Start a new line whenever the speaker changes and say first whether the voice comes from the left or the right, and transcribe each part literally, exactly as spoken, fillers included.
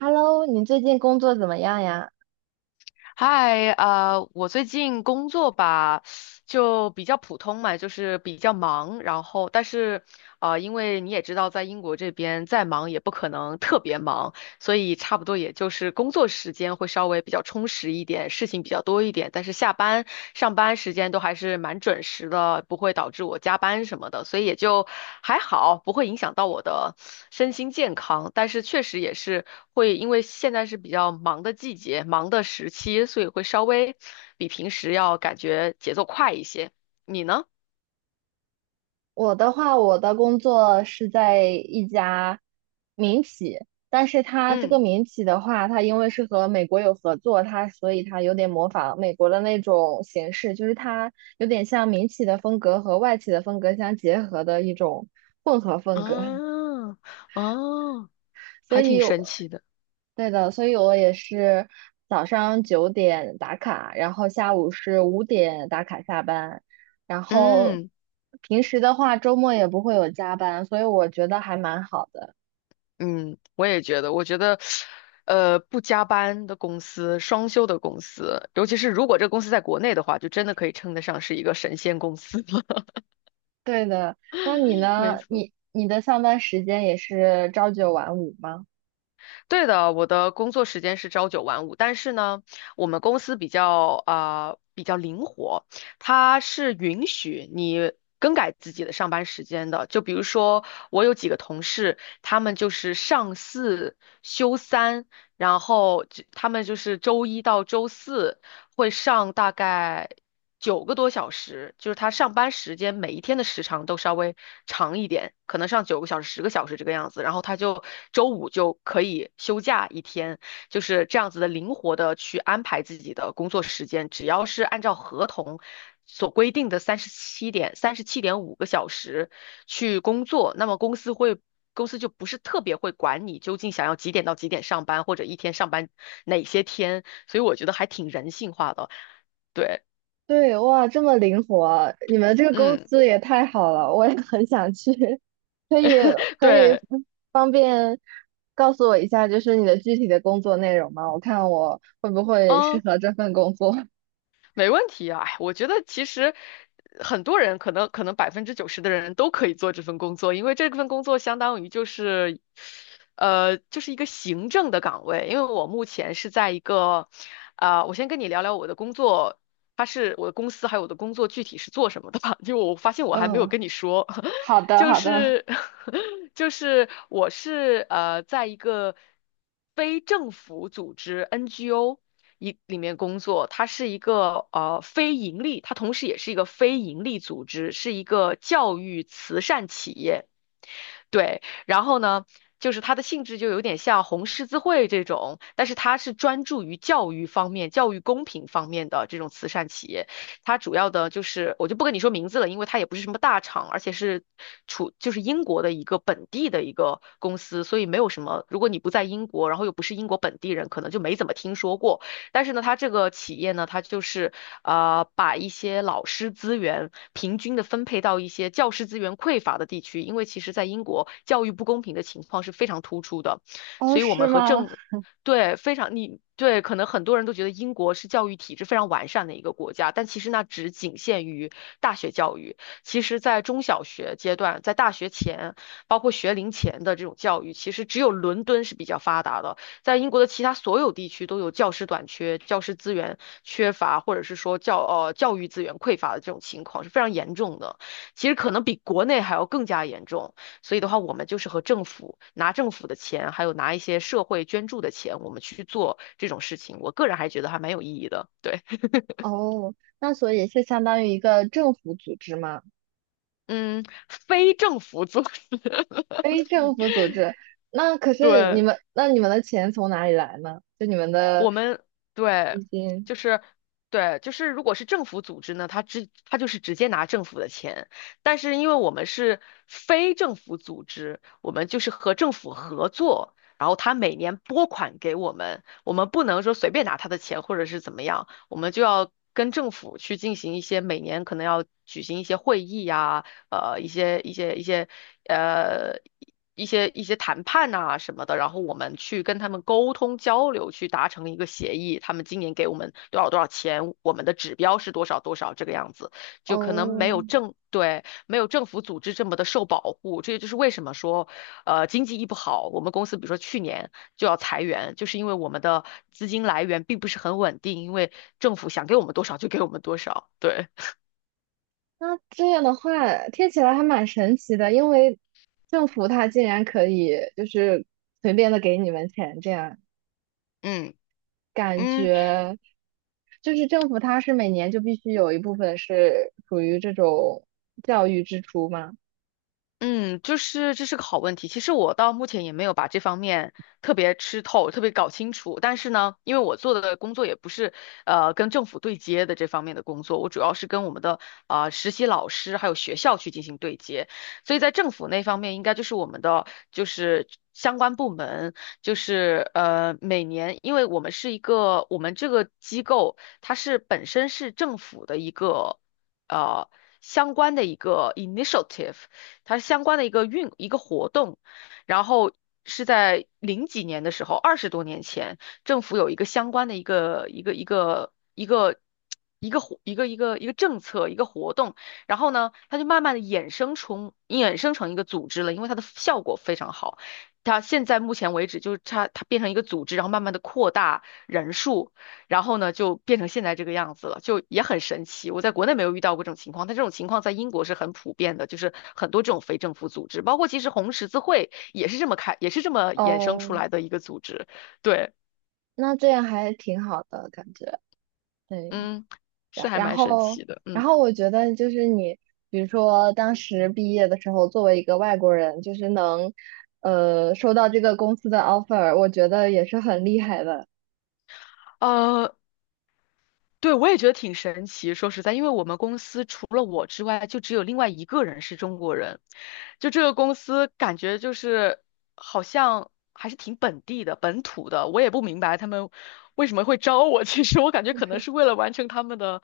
right: Hello，你最近工作怎么样呀？
left: 嗨，呃，我最近工作吧，就比较普通嘛，就是比较忙，然后但是，呃，因为你也知道，在英国这边再忙也不可能特别忙，所以差不多也就是工作时间会稍微比较充实一点，事情比较多一点，但是下班、上班时间都还是蛮准时的，不会导致我加班什么的，所以也就还好，不会影响到我的身心健康。但是确实也是会，因为现在是比较忙的季节、忙的时期，所以会稍微比平时要感觉节奏快一些。你呢？
right: 我的话，我的工作是在一家民企，但是它这个
left: 嗯，
right: 民企的话，它因为是和美国有合作，它所以它有点模仿美国的那种形式，就是它有点像民企的风格和外企的风格相结合的一种混合风格，
left: 啊，哦，
right: 所
left: 还挺
right: 以
left: 神奇的。
right: 对的，所以我也是早上九点打卡，然后下午是五点打卡下班，然后
left: 嗯。
right: 平时的话，周末也不会有加班，所以我觉得还蛮好的。
left: 嗯，我也觉得，我觉得，呃，不加班的公司，双休的公司，尤其是如果这个公司在国内的话，就真的可以称得上是一个神仙公司了。
right: 对的，那你
left: 没
right: 呢？
left: 错，
right: 你你的上班时间也是朝九晚五吗？
left: 对的，我的工作时间是朝九晚五，但是呢，我们公司比较啊、呃比较灵活，它是允许你更改自己的上班时间的。就比如说，我有几个同事，他们就是上四休三，然后就他们就是周一到周四。会上大概九个多小时，就是他上班时间每一天的时长都稍微长一点，可能上九个小时、十个小时这个样子。然后他就周五就可以休假一天，就是这样子的灵活的去安排自己的工作时间，只要是按照合同所规定的三十七点三十七点五个小时去工作，那么公司会。公司就不是特别会管你究竟想要几点到几点上班，或者一天上班哪些天，所以我觉得还挺人性化的。对，
right: 对，哇，这么灵活，你们这个公
left: 嗯，
right: 司也太好了，我也 很想去。可以可以
left: 对，
right: 方便告诉我一下，就是你的具体的工作内容吗？我看我会不会适
left: 嗯，
right: 合这份工作。
left: 没问题啊，哎我觉得其实很多人可能可能百分之九十的人都可以做这份工作，因为这份工作相当于就是，呃，就是一个行政的岗位。因为我目前是在一个，啊、我先跟你聊聊我的工作，它是我的公司还有我的工作具体是做什么的吧，因为我发 现我还没有
right: 嗯，
left: 跟你说，
right: 好 的
left: 就
right: 好的。
left: 是 就是我是呃在一个非政府组织 N G O 一里面工作，它是一个呃非盈利，它同时也是一个非盈利组织，是一个教育慈善企业。对，然后呢，就是它的性质就有点像红十字会这种，但是它是专注于教育方面、教育公平方面的这种慈善企业。它主要的就是，我就不跟你说名字了，因为它也不是什么大厂，而且是处就是英国的一个本地的一个公司，所以没有什么。如果你不在英国，然后又不是英国本地人，可能就没怎么听说过。但是呢，它这个企业呢，它就是呃，把一些老师资源平均的分配到一些教师资源匮乏的地区，因为其实在英国教育不公平的情况是非常突出的，
right: 哦，
left: 所以我
right: 是
left: 们和
right: 吗？
left: 政对，非常你对，可能很多人都觉得英国是教育体制非常完善的一个国家，但其实那只仅限于大学教育。其实，在中小学阶段，在大学前，包括学龄前的这种教育，其实只有伦敦是比较发达的。在英国的其他所有地区都有教师短缺、教师资源缺乏，或者是说教呃教育资源匮乏的这种情况是非常严重的，其实可能比国内还要更加严重。所以的话，我们就是和政府拿政府的钱，还有拿一些社会捐助的钱，我们去做这种事情，我个人还觉得还蛮有意义的。对，
right: 哦，那所以是相当于一个政府组织吗？
left: 嗯，非政府组织，
right: 非政府组织，那可是你
left: 对。
right: 们，那你们的钱从哪里来呢？就你们的
left: 我们
right: 资
left: 对，
right: 金。
left: 就是对，就是如果是政府组织呢，他直他就是直接拿政府的钱，但是因为我们是非政府组织，我们就是和政府合作，然后他每年拨款给我们，我们不能说随便拿他的钱或者是怎么样，我们就要跟政府去进行一些每年可能要举行一些会议呀、呃一些一些一些呃一些一些谈判呐、什么的，然后我们去跟他们沟通交流，去达成一个协议。他们今年给我们多少多少钱，我们的指标是多少多少这个样子，就可能
right: 哦，
left: 没有政对，没有政府组织这么的受保护。这也就是为什么说，呃，经济一不好，我们公司比如说去年就要裁员，就是因为我们的资金来源并不是很稳定，因为政府想给我们多少就给我们多少，对。
right: 那这样的话听起来还蛮神奇的，因为政府它竟然可以就是随便的给你们钱，这样
left: 嗯
right: 感
left: 嗯，
right: 觉就是政府它是每年就必须有一部分是属于这种教育支出吗？
left: 嗯，就是这是个好问题。其实我到目前也没有把这方面特别吃透、特别搞清楚。但是呢，因为我做的工作也不是呃跟政府对接的这方面的工作，我主要是跟我们的啊、呃实习老师还有学校去进行对接。所以在政府那方面，应该就是我们的就是相关部门，就是呃每年，因为我们是一个我们这个机构，它是本身是政府的一个呃。相关的一个 initiative，它相关的一个运一个活动，然后是在零几年的时候，二十多年前，政府有一个相关的一个一个一个一个一个活一个一个一个政策一个活动，然后呢，它就慢慢的衍生出衍生成一个组织了，因为它的效果非常好。它现在目前为止，就是它它变成一个组织，然后慢慢的扩大人数。然后呢，就变成现在这个样子了，就也很神奇。我在国内没有遇到过这种情况，但这种情况在英国是很普遍的，就是很多这种非政府组织，包括其实红十字会也是这么开，也是这么衍生
right: 哦，
left: 出来的一个组织。对，
right: 那这样还挺好的感觉，对。
left: 嗯，是
right: 然
left: 还
right: 然
left: 蛮神
right: 后，
left: 奇的，
right: 然
left: 嗯，
right: 后我觉得就是你，比如说当时毕业的时候，作为一个外国人，就是能，呃，收到这个公司的 offer，我觉得也是很厉害的。
left: 呃，对，我也觉得挺神奇。说实在，因为我们公司除了我之外，就只有另外一个人是中国人。就这个公司，感觉就是好像还是挺本地的、本土的。我也不明白他们为什么会招我。其实我感觉可能是为了完成他们的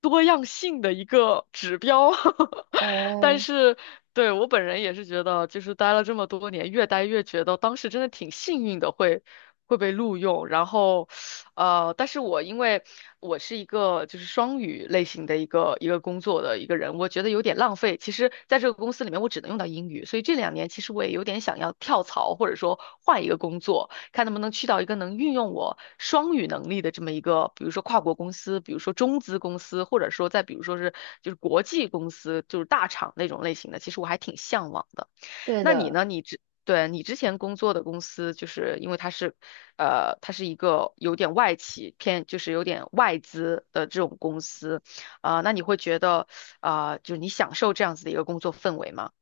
left: 多样性的一个指标。但
right: 哦，
left: 是对我本人也是觉得，就是待了这么多年，越待越觉得当时真的挺幸运的，会会被录用，然后。呃，但是我因为我是一个就是双语类型的一个一个工作的一个人，我觉得有点浪费。其实在这个公司里面，我只能用到英语，所以这两年其实我也有点想要跳槽，或者说换一个工作，看能不能去到一个能运用我双语能力的这么一个，比如说跨国公司，比如说中资公司，或者说再比如说是就是国际公司，就是大厂那种类型的，其实我还挺向往的。
right: 对
left: 那你
right: 的，
left: 呢？你之对你之前工作的公司，就是因为它是，呃，它是一个有点外企偏，就是有点外资的这种公司，啊、那你会觉得，啊、就是你享受这样子的一个工作氛围吗？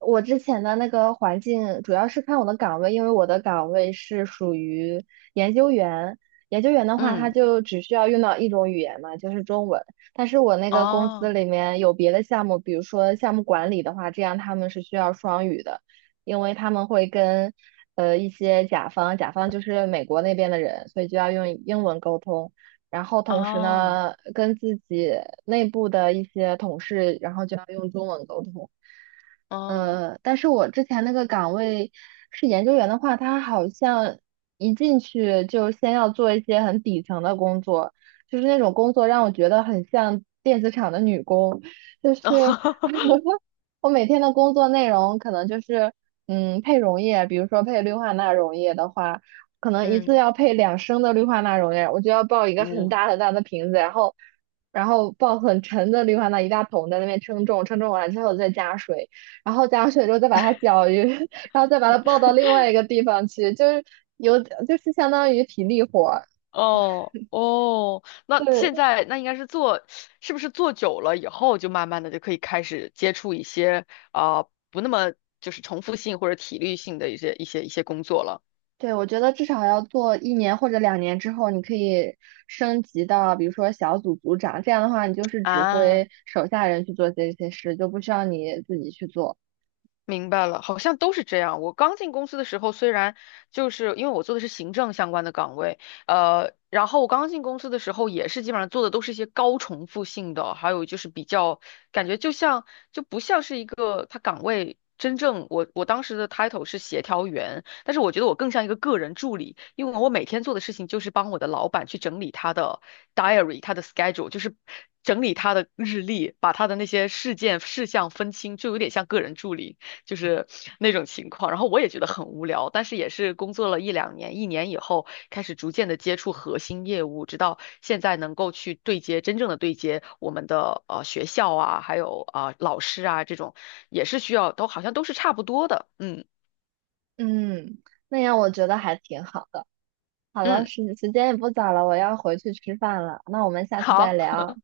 right: 我之前的那个环境主要是看我的岗位，因为我的岗位是属于研究员。研究员的话，他
left: 嗯，
right: 就只需要用到一种语言嘛，就是中文。但是我那个公司
left: 哦，
right: 里面有别的项目，比如说项目管理的话，这样他们是需要双语的，因为他们会跟呃一些甲方，甲方就是美国那边的人，所以就要用英文沟通。然后同时
left: 哦，
right: 呢，跟自己内部的一些同事，然后就要用中文沟通。
left: 哦，
right: 呃，但是我之前那个岗位是研究员的话，他好像一进去就先要做一些很底层的工作，就是那种工作让我觉得很像电子厂的女工，就是 我每天的工作内容可能就是嗯配溶液，比如说配氯化钠溶液的话，可能一次
left: 嗯。
right: 要配两升的氯化钠溶液，我就要抱一个很
left: 我
right: 大很大的瓶子，然后。然后抱很沉的氯化钠一大桶在那边称重，称重完之后再加水，然后加上水之后再把它搅匀，然后再把它抱到另外一个地方去，就是有就是相当于体力活儿。
left: 哦哦，那现
right: 对
left: 在那应该是做，是不是做久了以后就慢慢的就可以开始接触一些啊、呃不那么就是重复性或者体力性的一些一些一些工作了
right: 对，我觉得至少要做一年或者两年之后，你可以升级到比如说小组组长，这样的话你就是指
left: 啊？
right: 挥手下人去做这些事，就不需要你自己去做。
left: 明白了，好像都是这样。我刚进公司的时候，虽然就是因为我做的是行政相关的岗位，呃，然后我刚进公司的时候也是基本上做的都是一些高重复性的，还有就是比较感觉就像就不像是一个他岗位真正我我当时的 title 是协调员，但是我觉得我更像一个个人助理，因为我每天做的事情就是帮我的老板去整理他的 diary，他的 schedule，就是整理他的日历，把他的那些事件事项分清，就有点像个人助理。就是那种情况。然后我也觉得很无聊，但是也是工作了一两年，一年以后开始逐渐的接触核心业务，直到现在能够去对接真正的对接我们的呃学校啊，还有啊、呃老师啊这种，也是需要都好像都是差不多的。嗯
right: 嗯，那样我觉得还挺好的。好了，
left: 嗯，
right: 时时间也不早了，我要回去吃饭了。那我们下次再
left: 好
right: 聊。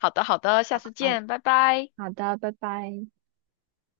left: 好的好的，下次
right: 好
left: 见，拜拜。
right: 好的，拜拜。